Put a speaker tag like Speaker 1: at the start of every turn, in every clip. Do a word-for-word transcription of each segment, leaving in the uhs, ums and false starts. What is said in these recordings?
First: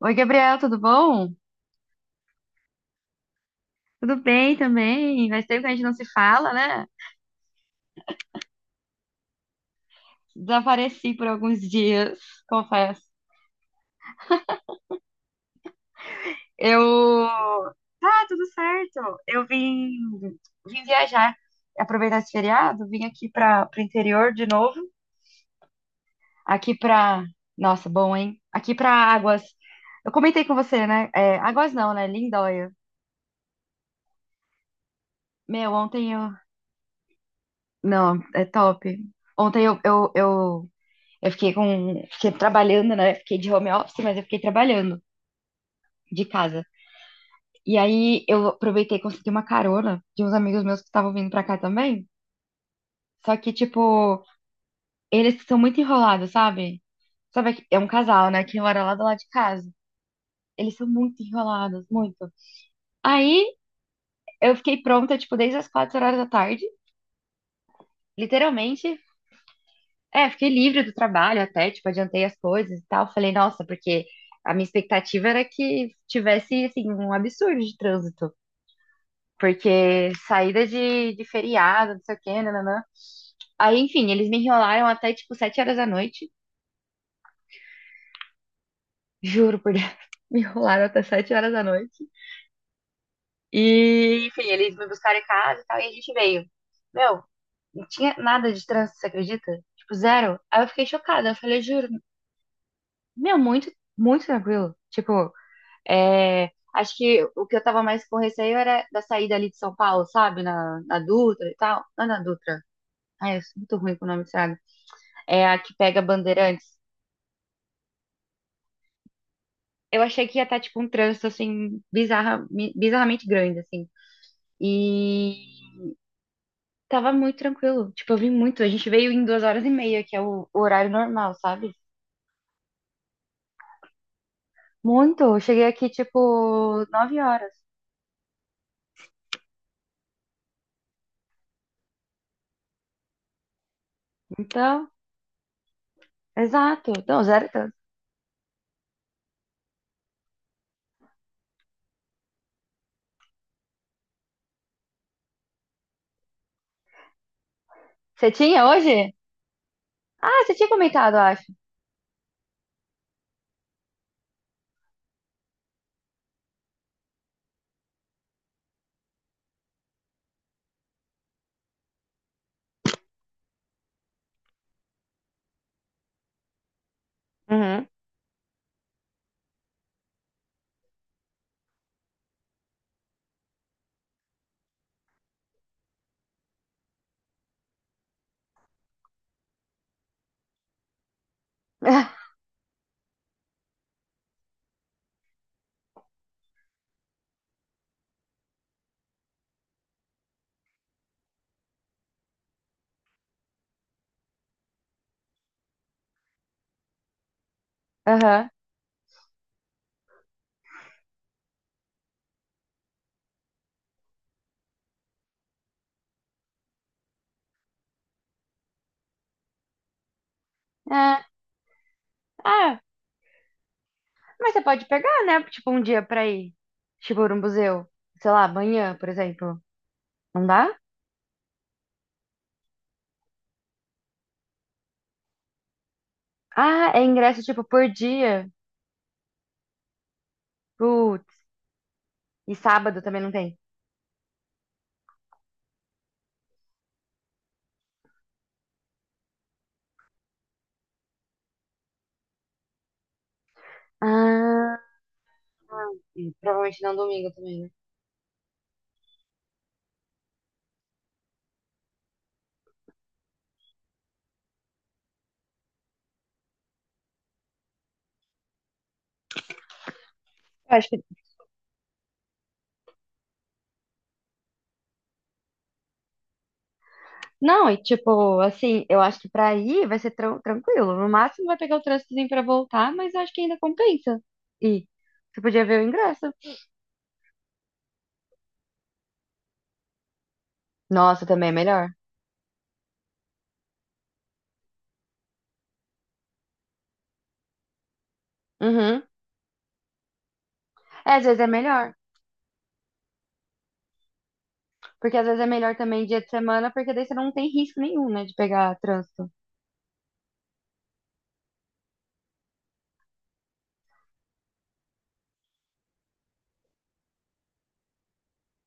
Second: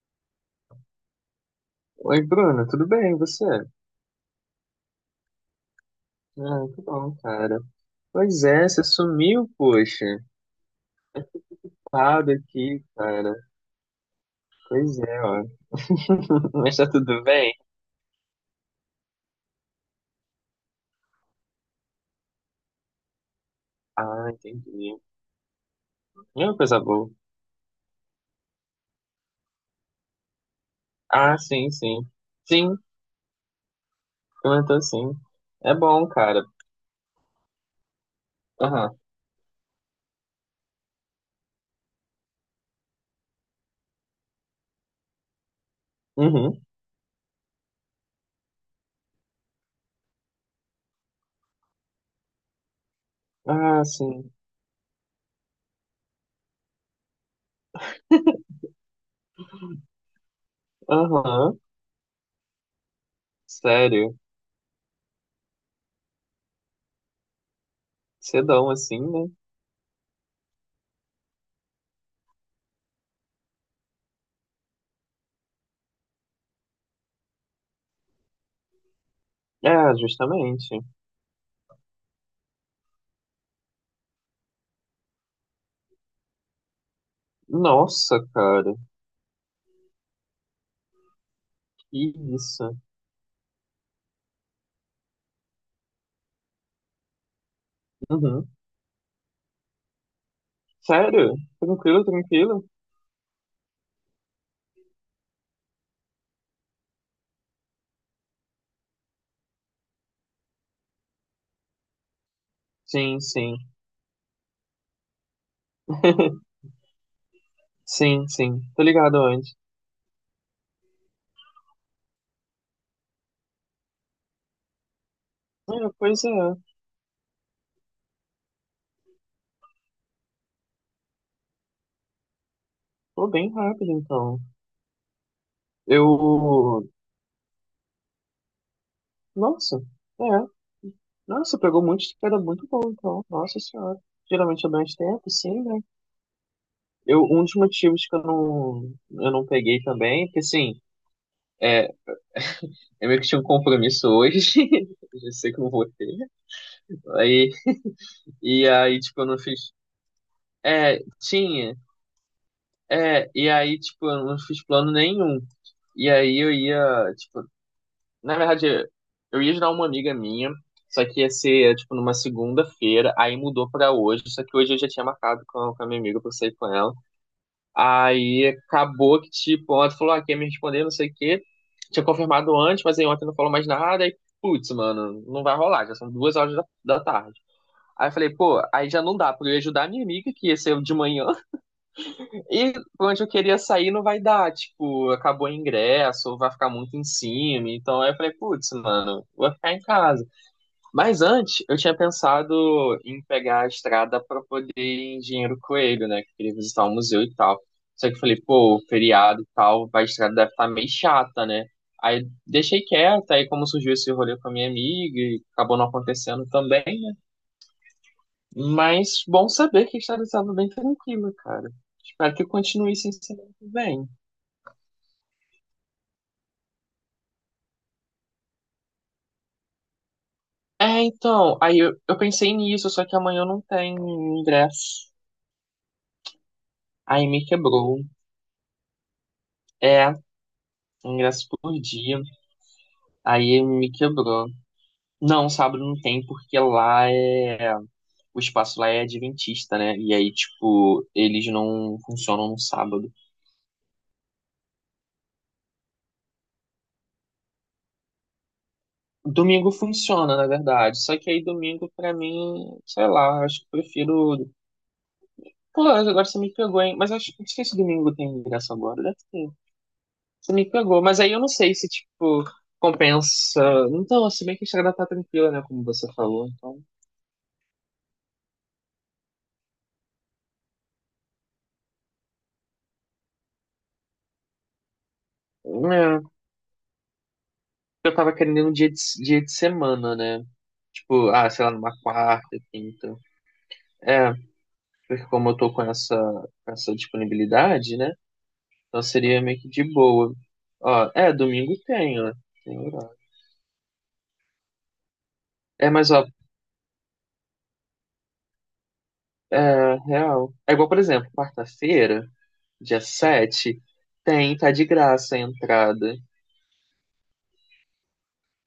Speaker 1: Oi, Gabriel, tudo bom?
Speaker 2: Oi, Bruno, tudo bem? E você?
Speaker 1: Tudo bem também. Faz tempo que a gente não se fala,
Speaker 2: Ah, que
Speaker 1: né?
Speaker 2: bom, cara. Pois é, você sumiu, poxa.
Speaker 1: Desapareci por alguns dias,
Speaker 2: Parado aqui,
Speaker 1: confesso.
Speaker 2: cara. Pois é, ó. Mas
Speaker 1: Eu.
Speaker 2: tá tudo bem?
Speaker 1: Tá, tudo certo. Eu vim, vim viajar, aproveitar esse feriado, vim aqui para o
Speaker 2: Ah,
Speaker 1: interior de novo.
Speaker 2: entendi. É uma
Speaker 1: Aqui
Speaker 2: coisa boa.
Speaker 1: para. Nossa, bom, hein? Aqui para Águas. Eu comentei com você, né?
Speaker 2: Ah,
Speaker 1: É,
Speaker 2: sim,
Speaker 1: Águas não,
Speaker 2: sim.
Speaker 1: né? Lindóia.
Speaker 2: Sim, comentou sim.
Speaker 1: Meu,
Speaker 2: É bom,
Speaker 1: ontem eu.
Speaker 2: cara.
Speaker 1: Não, é
Speaker 2: Aham.
Speaker 1: top. Ontem eu, eu, eu Eu fiquei com, fiquei trabalhando, né? Fiquei de home office, mas eu fiquei trabalhando de
Speaker 2: Uhum.
Speaker 1: casa. E aí eu aproveitei e consegui uma carona de uns amigos meus que estavam vindo pra cá também. Só que,
Speaker 2: Ah,
Speaker 1: tipo,
Speaker 2: sim.
Speaker 1: eles são muito enrolados, sabe? Sabe, que- é um casal, né? Que mora lá do lado de casa. Eles são muito
Speaker 2: Aham.
Speaker 1: enrolados, muito. Aí
Speaker 2: Sério.
Speaker 1: eu fiquei pronta, tipo, desde as quatro horas da tarde,
Speaker 2: Cedão assim,
Speaker 1: literalmente.
Speaker 2: né?
Speaker 1: É, fiquei livre do trabalho até, tipo, adiantei as coisas e tal. Falei, nossa, porque a minha expectativa era que tivesse, assim, um absurdo de trânsito.
Speaker 2: É,
Speaker 1: Porque saída
Speaker 2: justamente.
Speaker 1: de, de feriado, não sei o quê, nananã. Aí, enfim, eles me enrolaram até tipo sete horas da noite.
Speaker 2: Nossa, cara.
Speaker 1: Juro por Deus. Me enrolaram até sete horas da noite.
Speaker 2: Que isso.
Speaker 1: E, enfim, eles me buscaram em casa e tal, e a gente veio. Meu, não tinha
Speaker 2: Uhum.
Speaker 1: nada de trânsito, você acredita? Tipo, zero. Aí eu fiquei chocada.
Speaker 2: Sério?
Speaker 1: Eu falei, juro,
Speaker 2: Tranquilo, tranquilo?
Speaker 1: meu, muito, muito tranquilo. Tipo, é, acho que o que eu tava mais com receio era da saída ali de São Paulo, sabe? Na, na Dutra e tal. Não, é na Dutra.
Speaker 2: Sim,
Speaker 1: Ai, eu sou
Speaker 2: sim.
Speaker 1: muito ruim com o nome dessa, é a que pega Bandeirantes.
Speaker 2: Sim, sim. Tô ligado onde.
Speaker 1: Eu achei que ia estar, tipo, um trânsito, assim, bizarra, mi- bizarramente grande, assim.
Speaker 2: É,
Speaker 1: E
Speaker 2: pois é.
Speaker 1: tava muito tranquilo. Tipo, eu vim muito. A gente veio em duas horas e meia, que é o, o horário normal, sabe?
Speaker 2: Pô, bem rápido, então.
Speaker 1: Muito. Eu cheguei aqui, tipo,
Speaker 2: Eu.
Speaker 1: nove horas.
Speaker 2: Nossa. É. Nossa, pegou muito era muito bom, então. Nossa senhora. Geralmente é
Speaker 1: Então,
Speaker 2: mais tempo, sim, né?
Speaker 1: exato. Então
Speaker 2: Eu, um
Speaker 1: zero
Speaker 2: dos
Speaker 1: trânsito.
Speaker 2: motivos que eu não, eu não peguei também, porque assim, é, eu meio que tinha um compromisso hoje. Eu já sei que eu não vou ter. Aí,
Speaker 1: Você tinha
Speaker 2: e aí,
Speaker 1: hoje?
Speaker 2: tipo, eu não fiz.
Speaker 1: Ah, você tinha
Speaker 2: É,
Speaker 1: comentado, eu acho.
Speaker 2: tinha. É, e aí, tipo, eu não fiz plano nenhum. E aí eu ia, tipo, na verdade, eu ia ajudar uma amiga minha, só que ia ser, tipo, numa segunda-feira, aí mudou pra hoje, só que hoje eu já tinha marcado com, com a minha amiga pra eu sair com ela.
Speaker 1: Uhum.
Speaker 2: Aí acabou que, tipo, ontem falou, ah, quer me responder, não sei o quê. Tinha confirmado antes, mas aí ontem não falou mais nada, aí, putz, mano, não vai rolar, já são duas horas da, da tarde. Aí eu falei, pô, aí já não dá, porque eu ia ajudar a minha amiga, que ia ser de manhã, e pra onde eu queria sair não vai dar, tipo, acabou o ingresso, ou vai ficar muito em cima. Então aí eu falei, putz, mano, vou ficar em casa. Mas antes, eu tinha pensado em pegar a estrada pra poder ir em Engenheiro Coelho, né? Que eu queria visitar o museu e tal. Só que eu falei,
Speaker 1: Aham.
Speaker 2: pô, feriado e tal, a estrada deve estar meio chata, né? Aí deixei quieto, aí como surgiu esse rolê com a minha amiga e acabou não acontecendo também, né? Mas bom saber que a estrada estava bem
Speaker 1: É.
Speaker 2: tranquila, cara. Espero que
Speaker 1: Ah,
Speaker 2: continue assim semana que vem.
Speaker 1: mas você pode pegar, né? Tipo, um dia pra ir. Tipo, no museu. Sei lá, amanhã, por exemplo. Não dá?
Speaker 2: É, então, aí eu, eu pensei nisso, só que amanhã eu não tenho ingresso.
Speaker 1: Ah, é
Speaker 2: Aí
Speaker 1: ingresso
Speaker 2: me
Speaker 1: tipo por
Speaker 2: quebrou.
Speaker 1: dia.
Speaker 2: É, um
Speaker 1: Putz.
Speaker 2: ingresso por dia.
Speaker 1: E sábado também não tem.
Speaker 2: Aí me quebrou. Não, sábado não tem, porque lá é. O espaço lá é adventista, né? E aí, tipo, eles não funcionam no sábado.
Speaker 1: Ah, e provavelmente não domingo também, né?
Speaker 2: Domingo funciona, na verdade. Só que aí domingo, pra mim, sei lá, acho que prefiro. Pô, agora você me pegou, hein? Mas acho que não sei se domingo tem ingresso agora, deve ter. Você me
Speaker 1: Eu acho
Speaker 2: pegou,
Speaker 1: que.
Speaker 2: mas aí eu não sei se, tipo, compensa. Então, se bem que a estrada tá tranquila, né? Como você falou. Então,
Speaker 1: Não, e tipo, assim, eu acho que pra ir vai ser tran- tranquilo. No máximo vai pegar o trânsitozinho pra voltar, mas eu acho que ainda compensa. E você podia ver o
Speaker 2: é,
Speaker 1: ingresso.
Speaker 2: eu tava querendo um dia de, dia de semana, né?
Speaker 1: Nossa,
Speaker 2: Tipo,
Speaker 1: também
Speaker 2: ah,
Speaker 1: é
Speaker 2: sei lá,
Speaker 1: melhor.
Speaker 2: numa quarta, quinta. É, porque como eu tô com essa, com essa disponibilidade, né?
Speaker 1: Uhum.
Speaker 2: Então seria meio que de boa. Ó,
Speaker 1: É, às
Speaker 2: é,
Speaker 1: vezes é
Speaker 2: domingo
Speaker 1: melhor.
Speaker 2: tem, ó. Tem horário.
Speaker 1: Porque às vezes é melhor
Speaker 2: É,
Speaker 1: também
Speaker 2: mas
Speaker 1: dia
Speaker 2: ó,
Speaker 1: de semana, porque daí você não tem risco nenhum, né, de pegar trânsito.
Speaker 2: é real. É igual, por exemplo, quarta-feira, dia sete, tem, tá de graça a entrada.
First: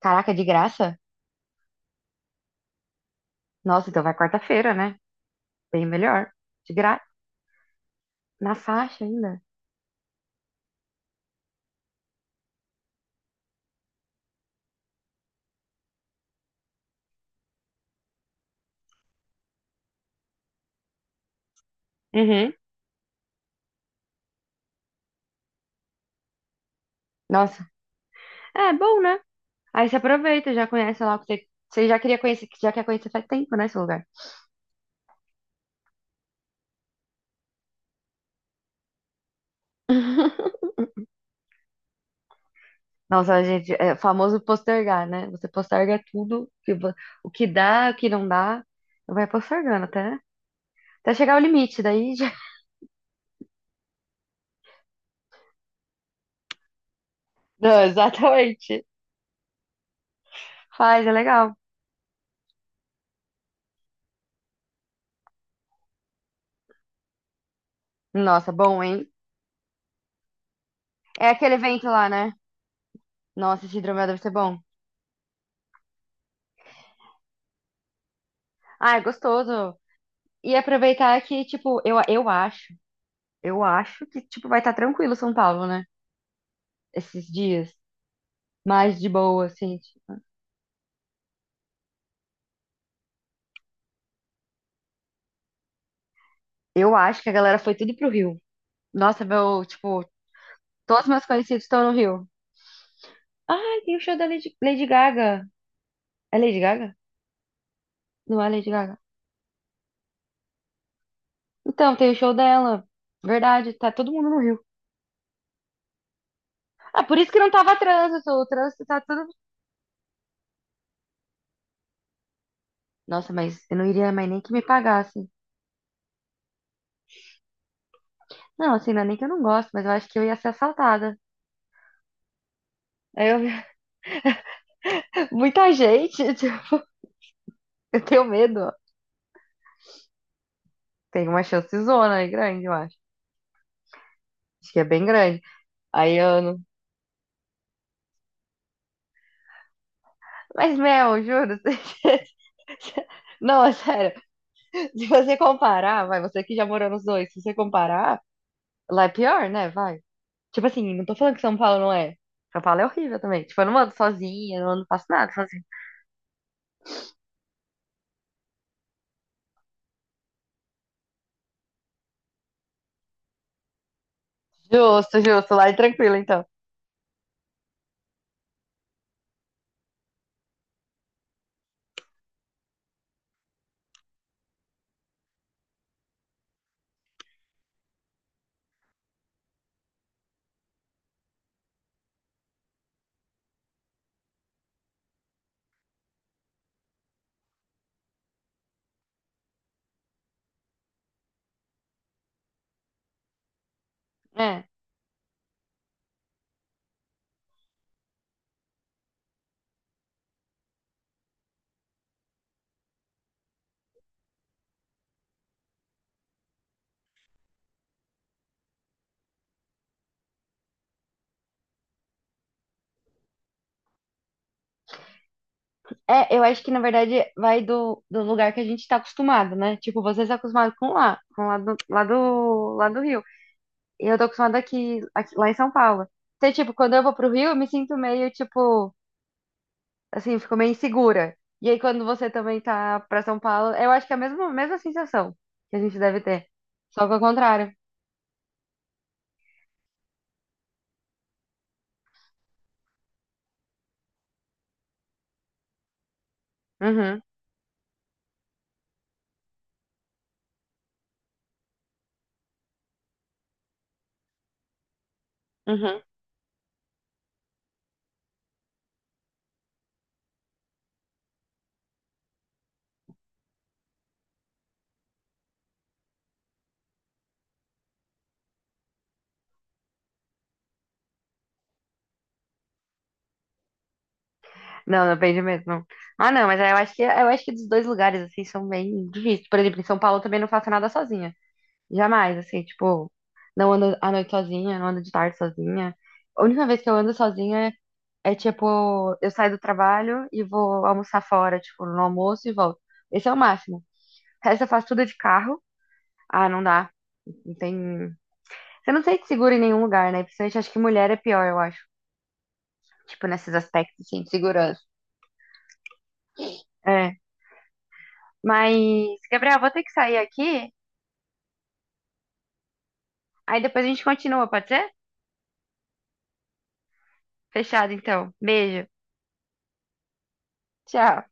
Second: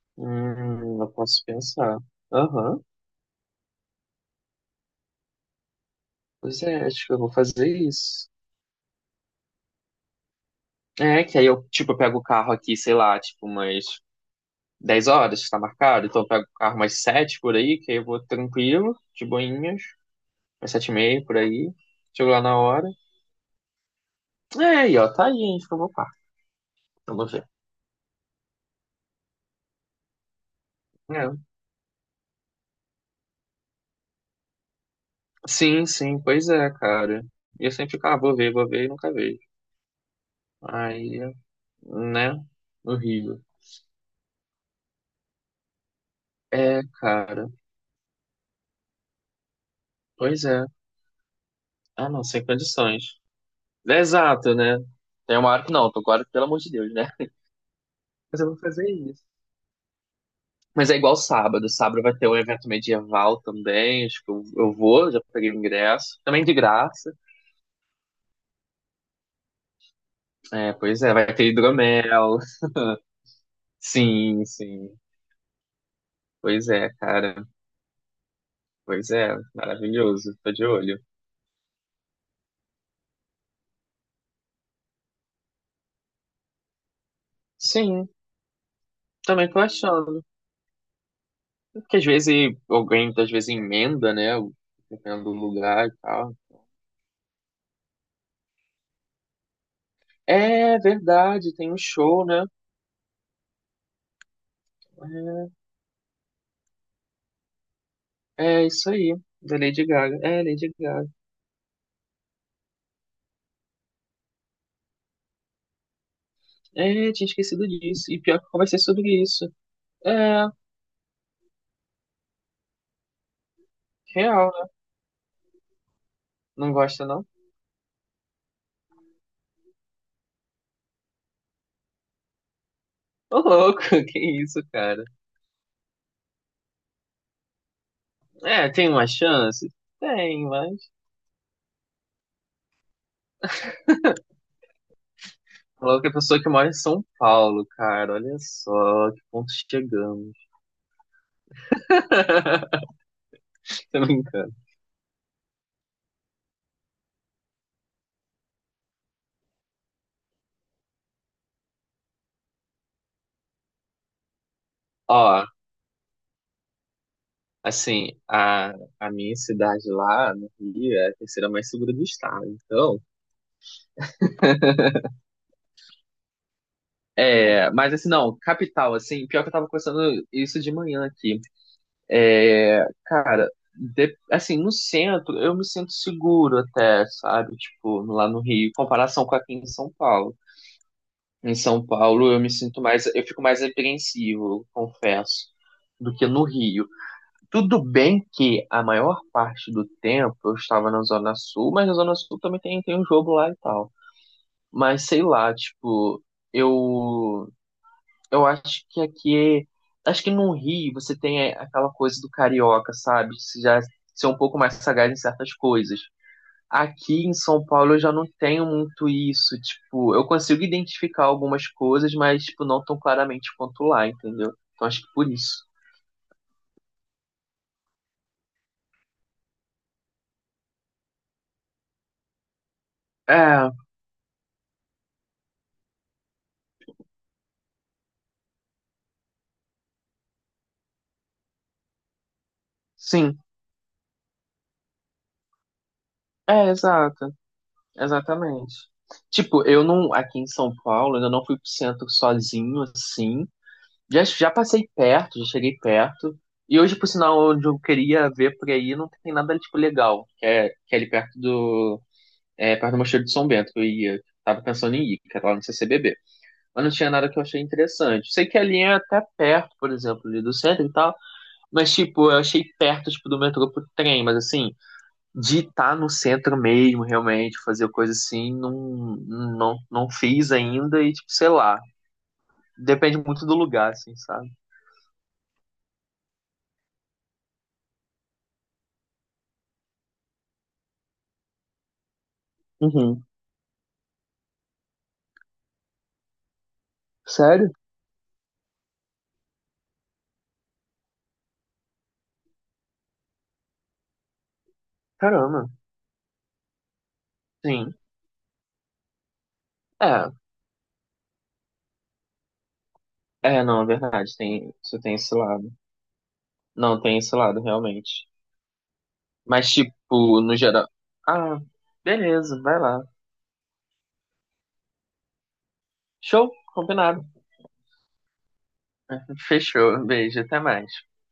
Speaker 1: Caraca, de graça?
Speaker 2: Hum, eu posso pensar. Aham.
Speaker 1: Nossa, então vai quarta-feira, né? Bem melhor.
Speaker 2: Pois
Speaker 1: De
Speaker 2: é,
Speaker 1: graça.
Speaker 2: acho que eu vou fazer isso.
Speaker 1: Na faixa ainda?
Speaker 2: É, que aí eu, tipo, eu pego o carro aqui, sei lá, tipo, umas dez horas, tá marcado. Então eu pego o carro umas sete por aí, que aí eu vou tranquilo, de boinhas, umas sete e meia por aí. Chego lá
Speaker 1: Uhum.
Speaker 2: na hora. É, aí, ó, tá aí, hein, acho que eu vou par. Vamos ver.
Speaker 1: Nossa. É bom, né? Aí você aproveita, já conhece lá o que
Speaker 2: É.
Speaker 1: você, você já queria conhecer, já quer conhecer faz tempo, né, esse lugar.
Speaker 2: Sim, sim, pois é, cara. E eu sempre fico, ah, vou ver, vou ver e nunca vejo. Aí, né?
Speaker 1: Nossa,
Speaker 2: Horrível.
Speaker 1: gente, é o famoso postergar, né? Você posterga tudo, que
Speaker 2: É,
Speaker 1: vo- o que
Speaker 2: cara.
Speaker 1: dá, o que não dá, vai postergando até,
Speaker 2: Pois é.
Speaker 1: até chegar ao limite,
Speaker 2: Ah,
Speaker 1: daí
Speaker 2: não,
Speaker 1: já...
Speaker 2: sem condições. É, exato, né? Tem uma hora que não, tô agora, pelo amor de Deus, né?
Speaker 1: Não,
Speaker 2: Mas eu vou
Speaker 1: exatamente.
Speaker 2: fazer isso. Mas é
Speaker 1: Faz, é
Speaker 2: igual
Speaker 1: legal.
Speaker 2: sábado. Sábado vai ter um evento medieval também. Acho que eu, eu vou, já peguei o ingresso. Também de graça.
Speaker 1: Nossa, bom, hein?
Speaker 2: É, pois é,
Speaker 1: É
Speaker 2: vai ter
Speaker 1: aquele evento lá, né?
Speaker 2: hidromel.
Speaker 1: Nossa, esse hidromel deve ser
Speaker 2: Sim,
Speaker 1: bom.
Speaker 2: sim. Pois é, cara.
Speaker 1: Ah, é
Speaker 2: Pois é,
Speaker 1: gostoso.
Speaker 2: maravilhoso. Tô
Speaker 1: E
Speaker 2: de olho.
Speaker 1: aproveitar que, tipo, eu, eu acho, eu acho que, tipo, vai estar tranquilo São Paulo, né? Esses dias,
Speaker 2: Sim,
Speaker 1: mais de boa,
Speaker 2: também tô
Speaker 1: assim, tipo,
Speaker 2: achando. Porque às vezes alguém, às vezes, emenda, né? Dependendo do lugar e tal.
Speaker 1: eu acho que a galera foi tudo pro Rio. Nossa, meu, tipo,
Speaker 2: É
Speaker 1: todos meus
Speaker 2: verdade,
Speaker 1: conhecidos
Speaker 2: tem um
Speaker 1: estão no
Speaker 2: show,
Speaker 1: Rio.
Speaker 2: né?
Speaker 1: Ai, tem o show da Lady, Lady Gaga.
Speaker 2: É.
Speaker 1: É Lady Gaga? Não é
Speaker 2: É
Speaker 1: Lady
Speaker 2: isso
Speaker 1: Gaga.
Speaker 2: aí, da Lady Gaga. É, Lady Gaga.
Speaker 1: Então, tem o show dela. Verdade, tá todo mundo no Rio. Ah,
Speaker 2: É,
Speaker 1: por
Speaker 2: tinha
Speaker 1: isso que não
Speaker 2: esquecido
Speaker 1: tava
Speaker 2: disso. E
Speaker 1: trânsito.
Speaker 2: pior
Speaker 1: O
Speaker 2: que eu conversei
Speaker 1: trânsito tá
Speaker 2: sobre
Speaker 1: tudo.
Speaker 2: isso. É,
Speaker 1: Nossa, mas eu não iria mais nem
Speaker 2: real,
Speaker 1: que me
Speaker 2: né?
Speaker 1: pagassem.
Speaker 2: Não gosta, não?
Speaker 1: Não, assim, não é nem que eu não gosto, mas eu acho que eu ia ser assaltada. Aí
Speaker 2: Ô,
Speaker 1: eu...
Speaker 2: louco, que isso, cara?
Speaker 1: Muita gente, tipo, eu tenho
Speaker 2: É,
Speaker 1: medo.
Speaker 2: tem uma chance? Tem, mas.
Speaker 1: Tem uma chance zona aí grande, eu acho. Acho que é bem grande.
Speaker 2: Louco é a
Speaker 1: Aí
Speaker 2: pessoa
Speaker 1: eu
Speaker 2: que
Speaker 1: não-
Speaker 2: mora em São Paulo, cara. Olha só que ponto chegamos.
Speaker 1: Mas, Mel, juro. Não, é
Speaker 2: Tô
Speaker 1: sério.
Speaker 2: brincando.
Speaker 1: Se você comparar, vai, você que já morou nos dois, se você comparar, lá é pior, né? Vai. Tipo assim, não tô falando que São Paulo não é. São Paulo é horrível também. Tipo, eu não ando sozinha, não ando, faço
Speaker 2: Ó,
Speaker 1: nada sozinha.
Speaker 2: assim, a, a minha cidade lá no Rio é a terceira mais segura do estado. Então,
Speaker 1: Justo, justo. Lá é tranquilo, então.
Speaker 2: é, mas assim, não, capital, assim, pior que eu tava conversando isso de manhã aqui. Cara, de- assim, no centro eu me sinto seguro até, sabe? Tipo, lá no Rio, em comparação com aqui em São Paulo. Em São Paulo eu me sinto mais, eu fico mais apreensivo, eu confesso, do que no Rio. Tudo bem que a maior parte do tempo eu estava na Zona Sul, mas na Zona Sul também tem, tem um jogo lá e tal.
Speaker 1: É.
Speaker 2: Mas sei lá, tipo, eu eu acho que aqui, é, acho que no Rio você tem é, aquela coisa do carioca, sabe? Você já ser um pouco mais sagaz em certas coisas. Aqui em São Paulo eu já não tenho muito isso, tipo, eu consigo identificar algumas coisas, mas tipo, não tão claramente quanto lá, entendeu? Então acho que por isso.
Speaker 1: É, eu acho que na verdade vai do, do lugar que a gente tá acostumado, né? Tipo, vocês estão acostumados com lá, com lá do, lá do, lá do Rio.
Speaker 2: É,
Speaker 1: E eu tô acostumada aqui, aqui- lá em São Paulo. Então, tipo, quando eu vou pro Rio, eu me sinto meio, tipo, assim, ficou meio insegura. E aí, quando você também tá pra São
Speaker 2: sim,
Speaker 1: Paulo, eu acho que é a mesma, mesma sensação que a gente deve ter.
Speaker 2: é,
Speaker 1: Só que ao
Speaker 2: exato,
Speaker 1: contrário.
Speaker 2: exatamente. Tipo, eu não, aqui em São Paulo, ainda não fui pro centro sozinho, assim. Já, já passei perto, já cheguei perto. E hoje, por
Speaker 1: Uhum,
Speaker 2: sinal, onde eu queria ver por aí, não tem nada, tipo, legal. Que é, que é ali perto do... É, perto do Mosteiro de São Bento, que eu ia. Tava pensando em ir, que era lá no
Speaker 1: uhum.
Speaker 2: C C B B. Mas não tinha nada que eu achei interessante. Sei que ali é até perto, por exemplo, ali do centro e tal. Mas, tipo, eu achei perto, tipo, do metrô pro trem. Mas, assim, de estar no centro mesmo, realmente, fazer coisa assim, não, não, não fiz ainda. E, tipo, sei lá. Depende muito do lugar, assim, sabe?
Speaker 1: Não, depende mesmo. Não. Ah, não, mas eu acho que, eu acho que dos dois lugares, assim, são bem difíceis. Por exemplo, em São Paulo eu também não faço nada sozinha. Jamais, assim, tipo,
Speaker 2: Uhum.
Speaker 1: não ando à noite sozinha, não ando de tarde sozinha. A única vez que eu ando sozinha
Speaker 2: Sério?
Speaker 1: é, é, tipo, eu saio do trabalho e vou almoçar fora, tipo, no almoço e volto. Esse é o máximo. O resto eu faço tudo de carro.
Speaker 2: Caramba,
Speaker 1: Ah, não dá. Não
Speaker 2: sim.
Speaker 1: tem. Você não sente seguro em nenhum lugar, né?
Speaker 2: É,
Speaker 1: Principalmente acho que mulher é pior, eu acho. Tipo, nesses
Speaker 2: é, não, é
Speaker 1: aspectos, assim, de
Speaker 2: verdade, tem,
Speaker 1: segurança.
Speaker 2: você tem esse lado. Não,
Speaker 1: É.
Speaker 2: tem esse lado, realmente.
Speaker 1: Mas, Gabriel,
Speaker 2: Mas,
Speaker 1: vou ter que sair
Speaker 2: tipo, no
Speaker 1: aqui.
Speaker 2: geral. Ah, beleza, vai lá.
Speaker 1: Aí depois a gente continua, pode ser?
Speaker 2: Show, combinado.
Speaker 1: Fechado, então. Beijo.
Speaker 2: Fechou, beijo, até mais.
Speaker 1: Tchau.